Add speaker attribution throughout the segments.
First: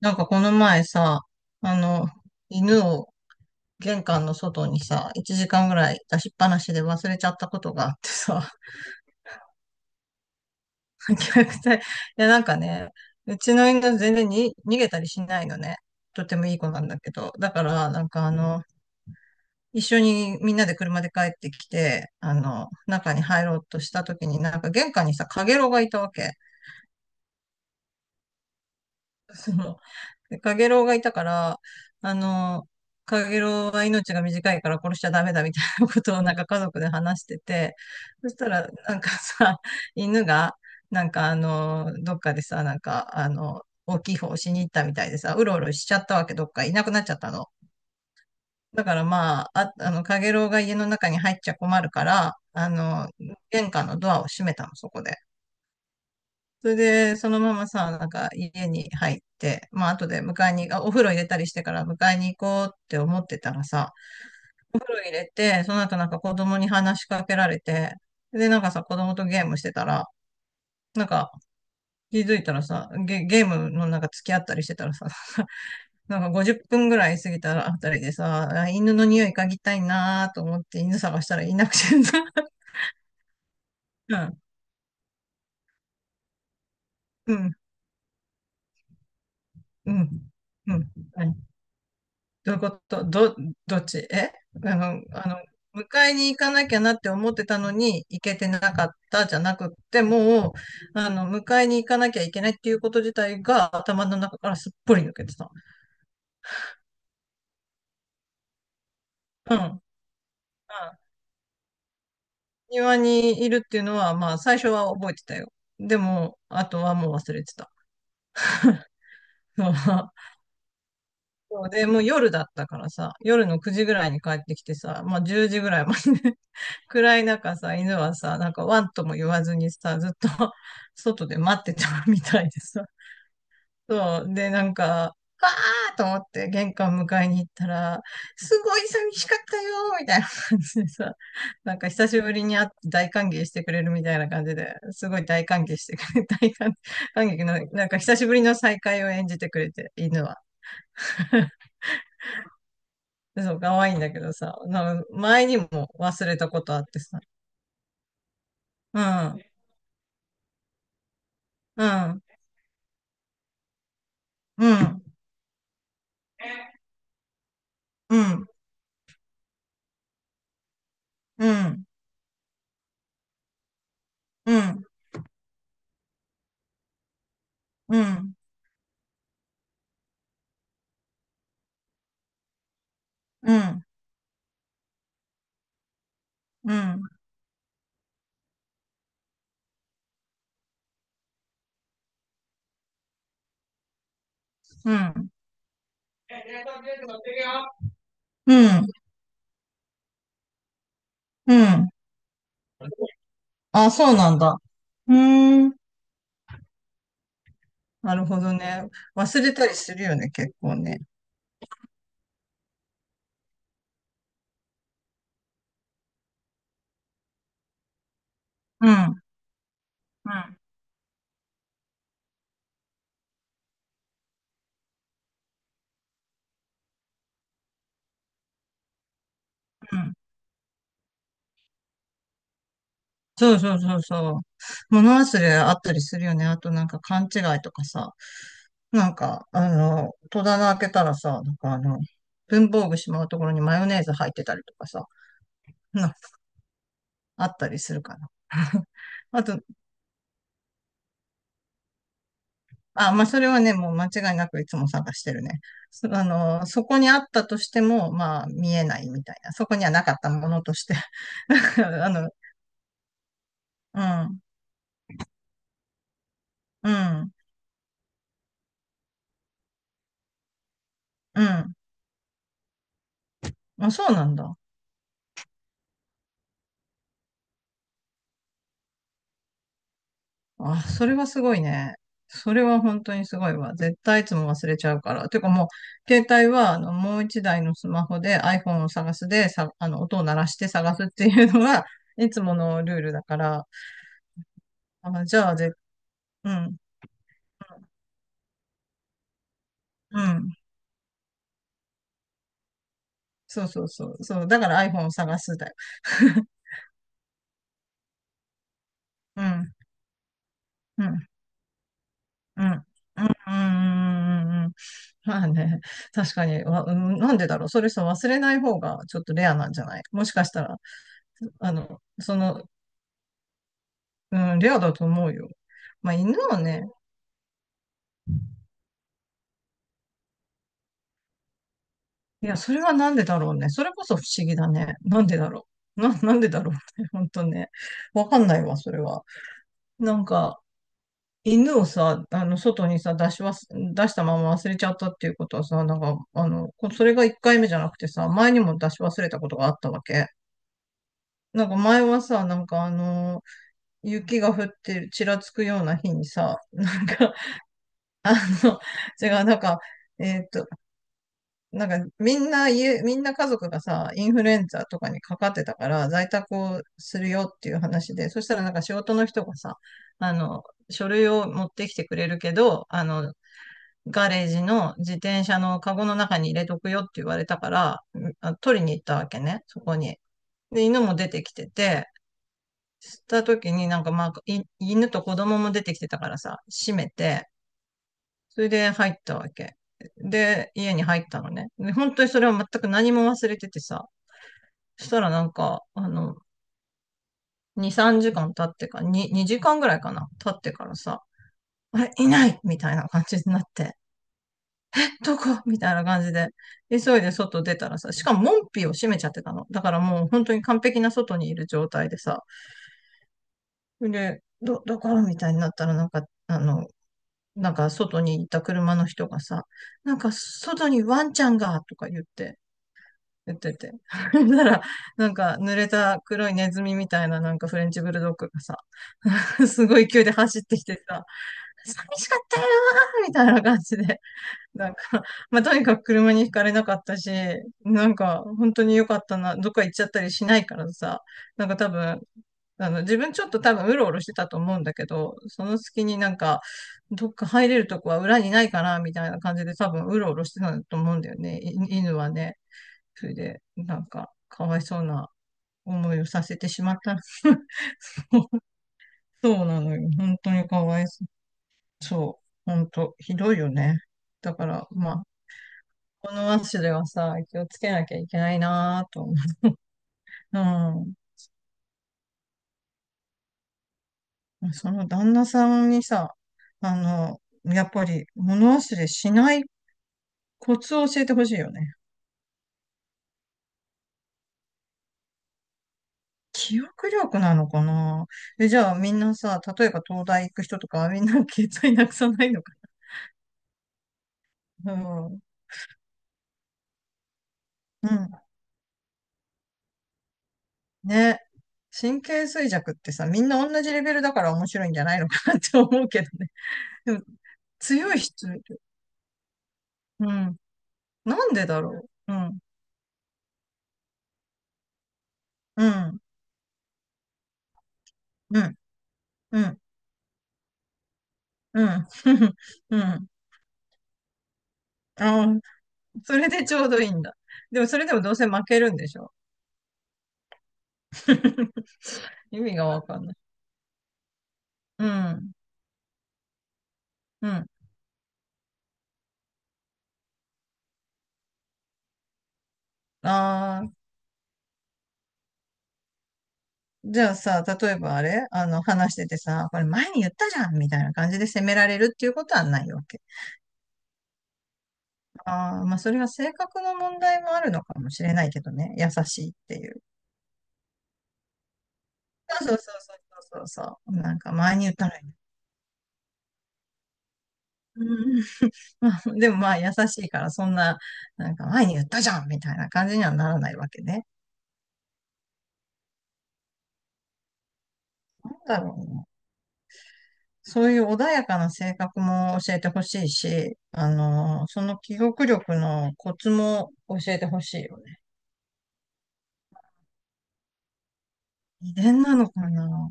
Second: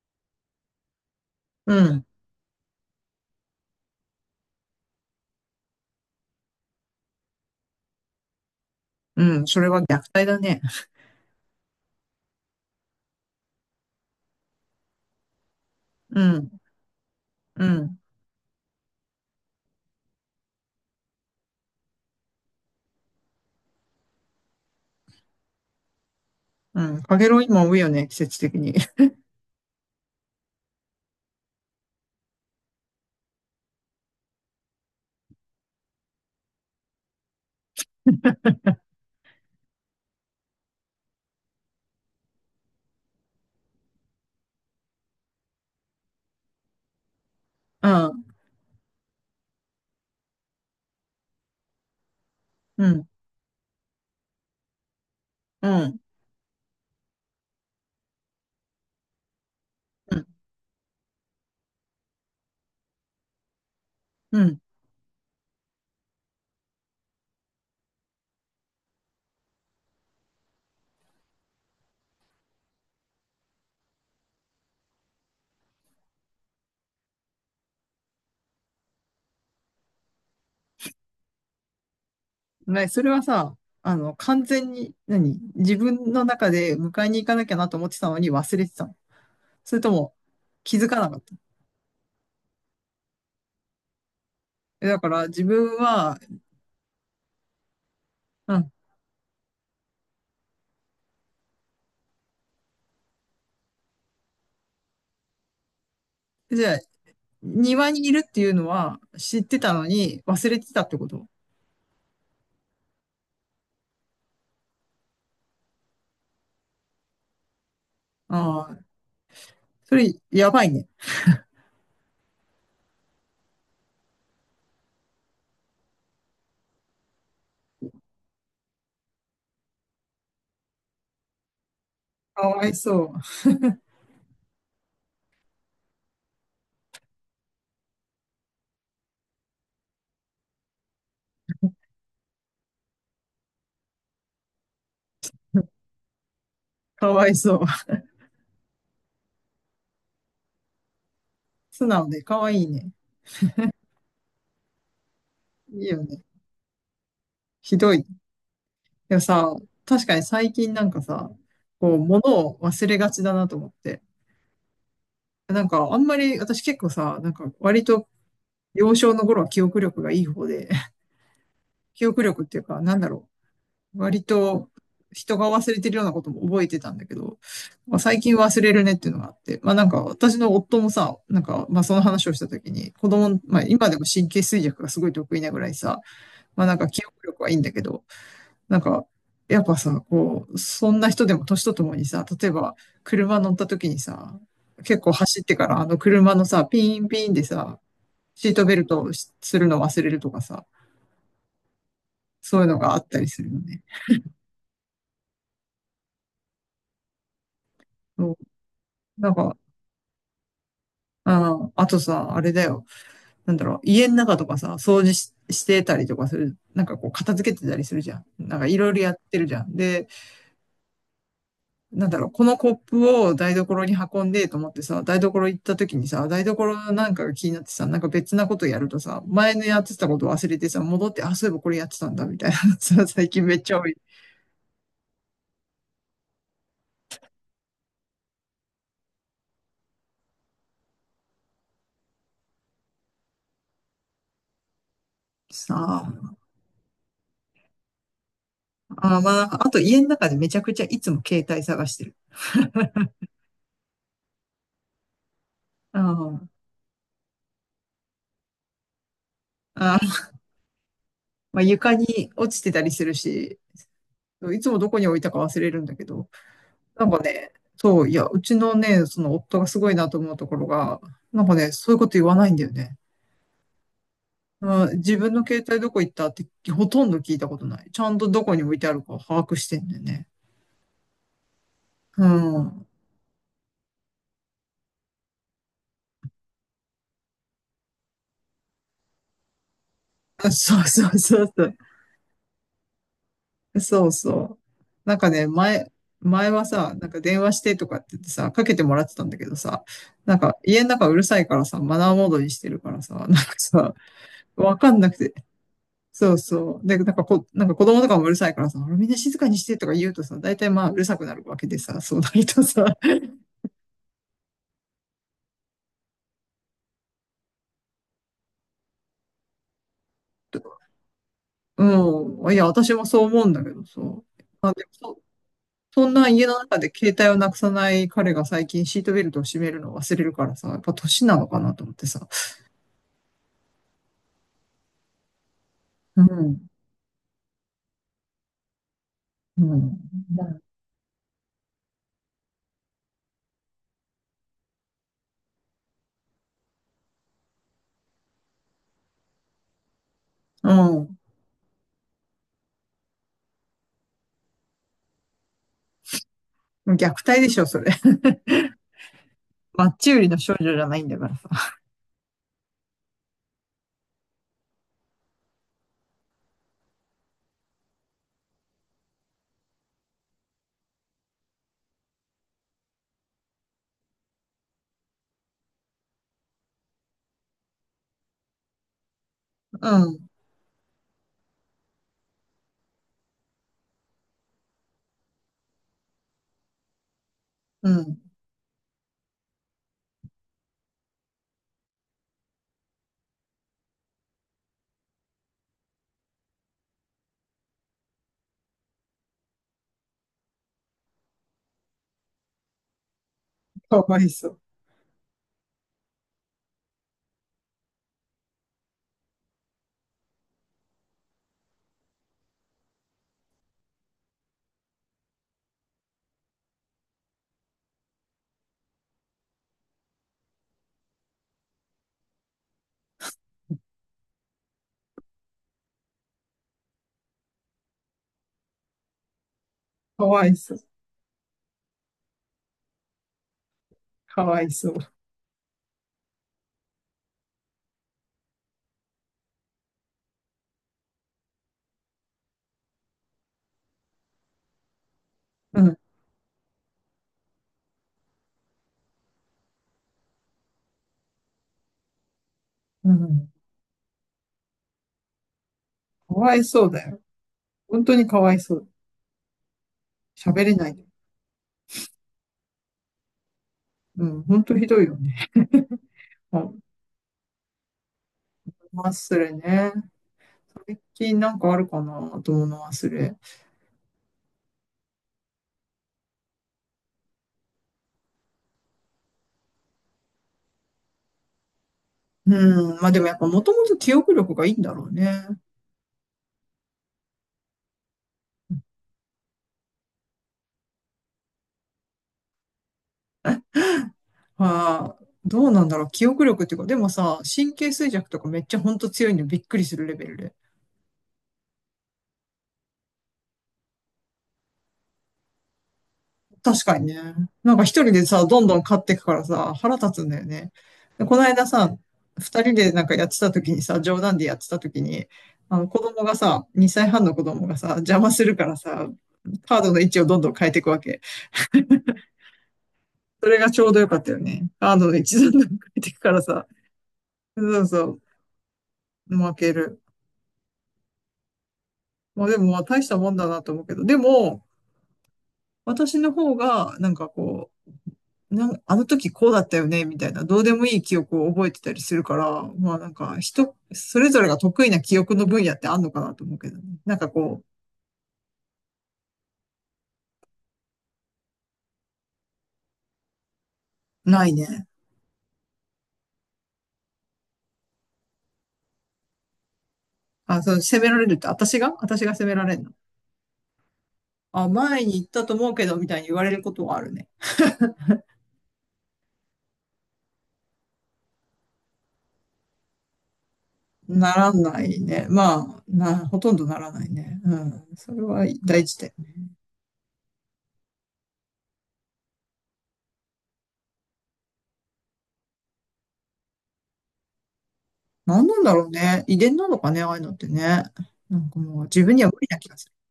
Speaker 1: なんかこの前さ、
Speaker 2: う
Speaker 1: あ
Speaker 2: ん、
Speaker 1: の、犬を玄関の外にさ、1時間ぐらい出しっぱなしで忘れちゃったことがあってさ、
Speaker 2: うん、それは虐待だね。
Speaker 1: 虐待。いや、なんかね、うちの犬全然に逃げたりしないのね。
Speaker 2: う
Speaker 1: とてもいい
Speaker 2: ん、
Speaker 1: 子なんだけど。だか
Speaker 2: う
Speaker 1: ら、
Speaker 2: ん、
Speaker 1: なんか一緒にみんなで車で帰ってきて、中に入ろうとした時になんか玄関にさ、かげろうがいたわけ。
Speaker 2: うん。かげろう今多いよね、季節的に。
Speaker 1: その、でカゲロウがいたから、あの、カゲロウは命が短いから殺しちゃダメだみたいなことをなんか家族で話してて、そしたらなんかさ、犬が、なんかどっかでさ、なんか大きい方をしに行ったみたいでさ、うろうろしちゃったわけ、どっかいなくなっちゃったの。
Speaker 2: うん、
Speaker 1: だからまあ、カゲロウが家の中に入っちゃ困るから、
Speaker 2: うん、
Speaker 1: 玄関のドアを閉めたの、そこで。
Speaker 2: うん、
Speaker 1: それで、そのままさ、なんか家に入って、まあ後
Speaker 2: う
Speaker 1: で
Speaker 2: ん、
Speaker 1: 迎えに、お風呂入れたりしてから迎えに行こうって思ってたらさ、
Speaker 2: うん。
Speaker 1: お風呂入れて、その後なんか子供に話しかけられて、で、なんかさ、子供とゲームしてたら、なんか気づいたらさ、ゲームのなんか付き合ったりしてたらさ、なんか50分ぐらい過ぎたらあたりでさ、犬の匂い嗅ぎたいなーと思って犬探したらいなくてさ、
Speaker 2: ね、それはさ、
Speaker 1: うん、
Speaker 2: 完全に、何自分の中で迎えに行か
Speaker 1: う
Speaker 2: なきゃ
Speaker 1: ん、
Speaker 2: なと思ってたのに忘れてたの。それと
Speaker 1: う
Speaker 2: も
Speaker 1: ん、う
Speaker 2: 気
Speaker 1: ん、
Speaker 2: づかなかっ
Speaker 1: は
Speaker 2: た。
Speaker 1: い。どういうことど、どっちえあ
Speaker 2: えだ
Speaker 1: の、
Speaker 2: から
Speaker 1: あの、
Speaker 2: 自分
Speaker 1: 迎え
Speaker 2: は、
Speaker 1: に行かなきゃなって思ってたのに、行けて
Speaker 2: う
Speaker 1: な
Speaker 2: ん。
Speaker 1: かったじゃなくって、もう、迎えに行かなきゃいけないっていうこと自体が頭の中からすっぽり抜けてた。
Speaker 2: じゃあ、庭にいるっていうのは知っ
Speaker 1: う
Speaker 2: て
Speaker 1: ん。う
Speaker 2: た
Speaker 1: ん。
Speaker 2: のに忘れてたってこと。
Speaker 1: 庭にいるっていうのは、まあ、最初は覚えてたよ。でも、あとはもう忘れてた。
Speaker 2: ああー、それ やばいね。
Speaker 1: そうで、もう夜だったからさ、夜の9時ぐらいに帰ってきてさ、まあ10時ぐらいまで暗い中さ、犬はさ、なんかワンとも言わずにさ、ずっと 外で待ってたみたい
Speaker 2: か
Speaker 1: で
Speaker 2: わい
Speaker 1: さ。
Speaker 2: そう。
Speaker 1: そう。で、なんか、わーと思って玄関迎えに行ったら、すごい寂しかったよーみたいな感じでさ、なんか久しぶりに会って大歓迎してくれるみたいな感じで、すごい大歓迎してくれ、
Speaker 2: か
Speaker 1: 歓
Speaker 2: わい
Speaker 1: 迎の、
Speaker 2: そう。
Speaker 1: なんか久しぶりの再会を演じてくれて、犬は。
Speaker 2: 素直でかわいいね。
Speaker 1: でそう、可愛いんだけどさ、なんか前にも
Speaker 2: いいよね。
Speaker 1: 忘れたことあってさ、
Speaker 2: ひどい。
Speaker 1: う
Speaker 2: でも
Speaker 1: ん、
Speaker 2: さ、確かに最近なんかさ、
Speaker 1: う
Speaker 2: こう、物
Speaker 1: ん、
Speaker 2: を忘れがちだなと思って。
Speaker 1: うん、
Speaker 2: なんか、あんまり、私結構さ、なんか、割と、
Speaker 1: うん。
Speaker 2: 幼少の頃は記憶力がいい方で、
Speaker 1: うん、
Speaker 2: 記憶力っていうか、なんだろう。割
Speaker 1: う
Speaker 2: と、
Speaker 1: ん、
Speaker 2: 人が忘れてるようなことも覚えてたんだけど、
Speaker 1: う
Speaker 2: まあ、最
Speaker 1: ん、
Speaker 2: 近忘れるねっていうのがあって、まあなんか、私の夫もさ、なんか、まあその話をした時に、子供、
Speaker 1: うん、う
Speaker 2: まあ
Speaker 1: ん、
Speaker 2: 今でも神経衰弱がすごい得意なぐらいさ、まあ
Speaker 1: う
Speaker 2: なんか
Speaker 1: ん、
Speaker 2: 記憶力はいいんだけど、なんか、やっぱさ、こう、そんな人でも年とともにさ、例えば車乗った時にさ、結構走ってからあの車のさ、ピンピンでさ、シ
Speaker 1: う
Speaker 2: ートベ
Speaker 1: ん、
Speaker 2: ルトをしするの忘れるとかさ、
Speaker 1: うん。
Speaker 2: そういうのがあったりするよね。
Speaker 1: あ、そうなんだ。うーん。なる
Speaker 2: そう、
Speaker 1: ほどね。
Speaker 2: なん
Speaker 1: 忘れ
Speaker 2: か、
Speaker 1: たりするよね、結構ね。
Speaker 2: あ、あとさ、あれだよ。なんだろう、家の中とかさ、掃除し、してたりとかする。なんかこう、片付けてたりするじゃん。なんかい
Speaker 1: うん、
Speaker 2: ろい
Speaker 1: う
Speaker 2: ろや
Speaker 1: ん、
Speaker 2: ってるじゃん。で、なんだろう、このコップを台所に運んでと思ってさ、台所行った時にさ、台所なんかが気になってさ、なんか別なことやるとさ、前のやって
Speaker 1: う
Speaker 2: た
Speaker 1: ん。
Speaker 2: こと忘れてさ、戻って、あ、そういえばこれやってたんだ、みたいなさ、最近
Speaker 1: そ
Speaker 2: め
Speaker 1: う
Speaker 2: っち
Speaker 1: そ
Speaker 2: ゃ
Speaker 1: う
Speaker 2: 多い。
Speaker 1: そうそう。物忘れあったりするよね。あとなんか勘違いとかさ。なんか、戸棚開けたらさ、なんか文房具しまうところにマヨネーズ入ってたりとかさ、
Speaker 2: さ
Speaker 1: なんか
Speaker 2: あ、
Speaker 1: あったりするかな。
Speaker 2: あー、まあな
Speaker 1: あ
Speaker 2: んか、
Speaker 1: と
Speaker 2: あと家の中でめちゃくちゃいつも携帯探してる。
Speaker 1: まあ、それはね、もう間違いなくいつも探してるね。
Speaker 2: あー
Speaker 1: そこにあったとしても、まあ、見えないみたいな。そこには
Speaker 2: あ
Speaker 1: なかった
Speaker 2: ー、
Speaker 1: ものとして。な
Speaker 2: まあ
Speaker 1: ん
Speaker 2: 床
Speaker 1: か
Speaker 2: に落ちてたりするし、
Speaker 1: うん、
Speaker 2: いつもどこに置いたか忘れるんだけど、
Speaker 1: う
Speaker 2: なんか
Speaker 1: ん、
Speaker 2: ね、そう、いや、うちのね、その夫がすごいなと思うところが、な
Speaker 1: う
Speaker 2: んかね、
Speaker 1: ん。
Speaker 2: そういうこと言わないんだよね。
Speaker 1: あ、そうなんだ。
Speaker 2: うん、自分の携帯どこ行ったってほとんど聞いたことない。ちゃんとどこに置いてあるか把握してんだよね。
Speaker 1: あ、それはすごいね。
Speaker 2: う
Speaker 1: それは
Speaker 2: ん。
Speaker 1: 本当にすごいわ。絶対いつも忘れちゃうから。てかもう、携帯は、もう一台のスマホで iPhone を探すで、さ、音を鳴ら
Speaker 2: あ
Speaker 1: して
Speaker 2: そう
Speaker 1: 探す
Speaker 2: そ
Speaker 1: っ
Speaker 2: う
Speaker 1: て
Speaker 2: そ
Speaker 1: い
Speaker 2: う
Speaker 1: うの
Speaker 2: そう。
Speaker 1: が、いつものルールだから。
Speaker 2: そうそう。なん
Speaker 1: あ、
Speaker 2: か
Speaker 1: じ
Speaker 2: ね、
Speaker 1: ゃあ、
Speaker 2: 前、前
Speaker 1: う
Speaker 2: は
Speaker 1: ん、
Speaker 2: さ、なんか電話してとかって言ってさ、かけてもらってたんだけどさ、
Speaker 1: う
Speaker 2: なん
Speaker 1: ん。
Speaker 2: か家の中うるさいからさ、マナーモードにしてるからさ、なんか
Speaker 1: そうそう
Speaker 2: さ、
Speaker 1: そう。そう。だか
Speaker 2: わ
Speaker 1: ら
Speaker 2: かん
Speaker 1: iPhone
Speaker 2: な
Speaker 1: を
Speaker 2: くて。
Speaker 1: 探すだよ。
Speaker 2: そう そう。で、なんかこ、なんか子供とかもうるさいからさ、みんな静
Speaker 1: う
Speaker 2: かにし
Speaker 1: ん。
Speaker 2: てとか言うとさ、大体まあう
Speaker 1: う
Speaker 2: るさく
Speaker 1: ん。
Speaker 2: なるわけでさ、そうなると
Speaker 1: う
Speaker 2: さ、
Speaker 1: ん。うん。うん。まあね。確かに。うん、なんでだろう。それさ忘れない方がちょっとレアなんじゃないもしかしたら、あの、そ
Speaker 2: うん。い
Speaker 1: の、
Speaker 2: や、私もそう思うんだけどさ。
Speaker 1: うん、
Speaker 2: ま
Speaker 1: レ
Speaker 2: あ、
Speaker 1: ア
Speaker 2: でも
Speaker 1: だと
Speaker 2: そ、
Speaker 1: 思うよ。
Speaker 2: そ
Speaker 1: ま
Speaker 2: ん
Speaker 1: あ
Speaker 2: な
Speaker 1: 犬
Speaker 2: 家の
Speaker 1: は
Speaker 2: 中
Speaker 1: ね、
Speaker 2: で携帯をなくさない彼が最近シートベルトを締めるのを忘れるからさ、やっぱ年なのかなと思ってさ。
Speaker 1: いや、それはなんでだろうね。それこそ不思議だね。なんでだろう。
Speaker 2: う
Speaker 1: なんでだ
Speaker 2: ん。
Speaker 1: ろうね。本当ね。わかんないわ、それは。
Speaker 2: うん。
Speaker 1: なんか、犬をさ、外にさ、出したまま忘れちゃったっていうことはさ、なんか、それが一回目じゃなくてさ、前にも出し忘れたことがあったわけ。
Speaker 2: うん。う
Speaker 1: なんか前はさ、なんか雪が降ってる、ちらつくような日にさ、
Speaker 2: ん、
Speaker 1: なん
Speaker 2: 虐
Speaker 1: か、
Speaker 2: 待でしょ、それ。
Speaker 1: あの、違う、なんか、
Speaker 2: マッチ売りの
Speaker 1: えーっ
Speaker 2: 少
Speaker 1: と、
Speaker 2: 女じゃないんだからさ。
Speaker 1: なんかみんな家族がさ、インフルエンザとかにかかってたから、在宅をするよっていう話で、そしたらなんか仕事の人がさ、あの、書類を持ってきてくれるけど、ガレージの自転車のカゴの中に入れとくよって言われたから、取りに行ったわけね、そこ
Speaker 2: う
Speaker 1: に。
Speaker 2: ん。
Speaker 1: で、犬も出てきてて、した時になんかまあ、犬と子供も出てきてたからさ、閉めて、
Speaker 2: うん。
Speaker 1: それで入ったわけ。で、家に入ったのね。で、本当にそれは全く何も忘れててさ、そしたらなんか、2、3時間経ってか、に2時間ぐらいかな、経ってからさ、あれ、いないみたいな感じになって。
Speaker 2: かわいそう。
Speaker 1: どこみたいな感じで、急いで外出たらさ、しかも門扉を閉めちゃってたの。だからもう本当に完璧な外にいる状態でさ、で、どこみたいになったらなんか、なんか外にいた車の人がさ、なんか外にワンちゃんがとか言って、てなら、なんか濡れた黒いネズミみたいななんかフレンチブルドッグがさ、すごい勢
Speaker 2: か
Speaker 1: いで
Speaker 2: わい
Speaker 1: 走っ
Speaker 2: そ
Speaker 1: て
Speaker 2: う。
Speaker 1: きてさ、寂しかったよーみたいな感じで
Speaker 2: かわい
Speaker 1: な
Speaker 2: そ
Speaker 1: んか、
Speaker 2: う。
Speaker 1: まあ、とにかく車にひかれなかったし、なんか、本当に良かったな、どっか行っちゃったりしないからさ、なんか多分、自分ちょっと多分うろうろしてたと思うんだけど、その
Speaker 2: うん。
Speaker 1: 隙になんか、どっか入れるとこは裏にないかな、みたいな感じで多分うろうろしてたと思うんだよね、犬はね。
Speaker 2: う
Speaker 1: それ
Speaker 2: ん。
Speaker 1: で、なんか、かわいそうな思いを
Speaker 2: か
Speaker 1: さ
Speaker 2: わ
Speaker 1: せ
Speaker 2: い
Speaker 1: てし
Speaker 2: そう
Speaker 1: まっ
Speaker 2: だ
Speaker 1: た。
Speaker 2: よ。本当にかわいそう。
Speaker 1: そうなのよ。本当
Speaker 2: 喋
Speaker 1: に
Speaker 2: れ
Speaker 1: か
Speaker 2: ない。
Speaker 1: わいそう。そう。本当、ひどいよね。
Speaker 2: うん。
Speaker 1: だ
Speaker 2: 本
Speaker 1: か
Speaker 2: 当ひ
Speaker 1: ら、
Speaker 2: どい
Speaker 1: ま
Speaker 2: よ
Speaker 1: あ、
Speaker 2: ね。
Speaker 1: こ
Speaker 2: う
Speaker 1: のれ
Speaker 2: ん。
Speaker 1: ではさ、気をつけなきゃいけないな
Speaker 2: まあ、
Speaker 1: ぁと思う。
Speaker 2: それね。最近なんかあるかなと思うの忘れ。
Speaker 1: うん。その旦那さんにさ、あの、やっぱり物忘れしないコツを教えてほしいよね。
Speaker 2: うん。まあでもやっぱもともと記憶力がいいんだろうね。
Speaker 1: 記憶力なのかな？じゃあみんなさ、例えば東大行く人とか、みんな携帯なくさないのかな？
Speaker 2: はあ、
Speaker 1: うん。
Speaker 2: どうなんだろう。記憶力っていうか、でもさ、神経
Speaker 1: う
Speaker 2: 衰弱と
Speaker 1: ん。
Speaker 2: かめっちゃほんと強いのびっくりするレベルで。
Speaker 1: ね。神経衰弱ってさ、みんな同じレベルだから面白いんじゃないのかなって思うけどね。
Speaker 2: 確かに
Speaker 1: で
Speaker 2: ね。
Speaker 1: も、
Speaker 2: なんか一人
Speaker 1: 強い
Speaker 2: でさ、
Speaker 1: 人
Speaker 2: ど
Speaker 1: い
Speaker 2: んど
Speaker 1: る、
Speaker 2: ん買っていくからさ、腹立つん
Speaker 1: う
Speaker 2: だよ
Speaker 1: ん。
Speaker 2: ね。でこの
Speaker 1: なん
Speaker 2: 間
Speaker 1: でだろ
Speaker 2: さ、
Speaker 1: う。うん。
Speaker 2: 二人でなんかやってた時にさ、冗談でやってた時に、あ
Speaker 1: う
Speaker 2: の子
Speaker 1: ん。
Speaker 2: 供がさ、2歳半の子供がさ、邪魔する
Speaker 1: う
Speaker 2: か
Speaker 1: ん。
Speaker 2: らさ、
Speaker 1: う
Speaker 2: カ
Speaker 1: ん。
Speaker 2: ードの位置をどんどん変えていくわけ。
Speaker 1: うん。うん。
Speaker 2: それがちょうどよかったよね。カードの一
Speaker 1: ああ、
Speaker 2: 段でも変ていくか
Speaker 1: そ
Speaker 2: ら
Speaker 1: れで
Speaker 2: さ。
Speaker 1: ちょうどいいんだ。
Speaker 2: そ
Speaker 1: で
Speaker 2: う
Speaker 1: もそれで
Speaker 2: そ
Speaker 1: もどうせ負けるんでしょ？
Speaker 2: う、負ける。まあ で
Speaker 1: 意
Speaker 2: も
Speaker 1: 味
Speaker 2: まあ
Speaker 1: が
Speaker 2: 大
Speaker 1: わ
Speaker 2: した
Speaker 1: かん
Speaker 2: も
Speaker 1: な
Speaker 2: ん
Speaker 1: い。
Speaker 2: だなと思うけど、でも、
Speaker 1: うん。
Speaker 2: 私の方が、
Speaker 1: うん。
Speaker 2: なんあの時こうだったよね、みたいな、どうでもいい記憶を覚えてたりするから、まあなんか人、
Speaker 1: ああ、
Speaker 2: それぞれが得意な記憶の分野ってあんのかなと思うけどね。なん
Speaker 1: じ
Speaker 2: か
Speaker 1: ゃあ
Speaker 2: こ
Speaker 1: さ、例えばあれあの、話しててさ、これ前に言ったじゃんみたいな感じで責められるっていうことはないわけ。
Speaker 2: う、ないね。
Speaker 1: ああ、まあそれは性格の問題もあるのかもしれないけどね。優しいっていう。
Speaker 2: あ、そう、責められるって、私が責めら
Speaker 1: そうそ
Speaker 2: れ
Speaker 1: う
Speaker 2: るの。
Speaker 1: そうそうそうそう。なんか
Speaker 2: あ、
Speaker 1: 前に言っ
Speaker 2: 前
Speaker 1: た
Speaker 2: に
Speaker 1: らい
Speaker 2: 行っ
Speaker 1: い。
Speaker 2: たと思うけど、みたいに言われることはあるね。
Speaker 1: うん。 でもまあ優しいからそんな、なんか前に言ったじゃんみたいな感じにはならないわけね。
Speaker 2: ならないね。まあ、な、ほとんどならないね。うん。それは
Speaker 1: なんだ
Speaker 2: 大
Speaker 1: ろ
Speaker 2: 事
Speaker 1: う
Speaker 2: で。
Speaker 1: な。そういう穏やかな性格も教えてほしいし、その記憶力のコツも教えてほしいよね。
Speaker 2: 何なんだろうね。遺伝なのかね、ああいうのってね。なんかもう
Speaker 1: 遺
Speaker 2: 自分に
Speaker 1: 伝
Speaker 2: は
Speaker 1: な
Speaker 2: 無理
Speaker 1: の
Speaker 2: な気
Speaker 1: か
Speaker 2: がする。
Speaker 1: な？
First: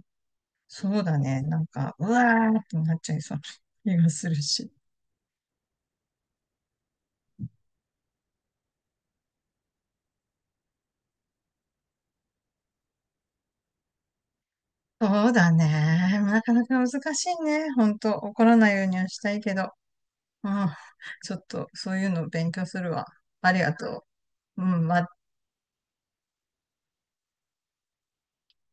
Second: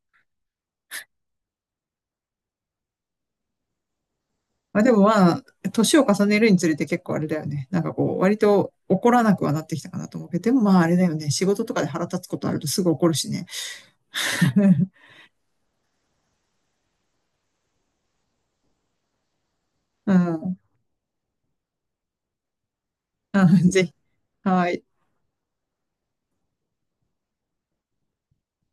Speaker 1: そうだね。なんか、うわーってなっちゃいそうな気がするし。
Speaker 2: まあでもまあ、年を重ねるにつれて結構あれだよね。なんかこう、割と怒らなくはなってきたかなと思うけど、でもまああれだよね。仕事とかで腹立つことあるとすぐ怒るしね。
Speaker 1: そうだね。なかなか難しいね。ほんと、怒らないようにはしたいけど。
Speaker 2: う
Speaker 1: う
Speaker 2: ん。
Speaker 1: ん。ちょっと、そういうの勉強するわ。
Speaker 2: う
Speaker 1: あり
Speaker 2: ん
Speaker 1: が
Speaker 2: ぜひ。
Speaker 1: とう。う
Speaker 2: はい。
Speaker 1: ん、ま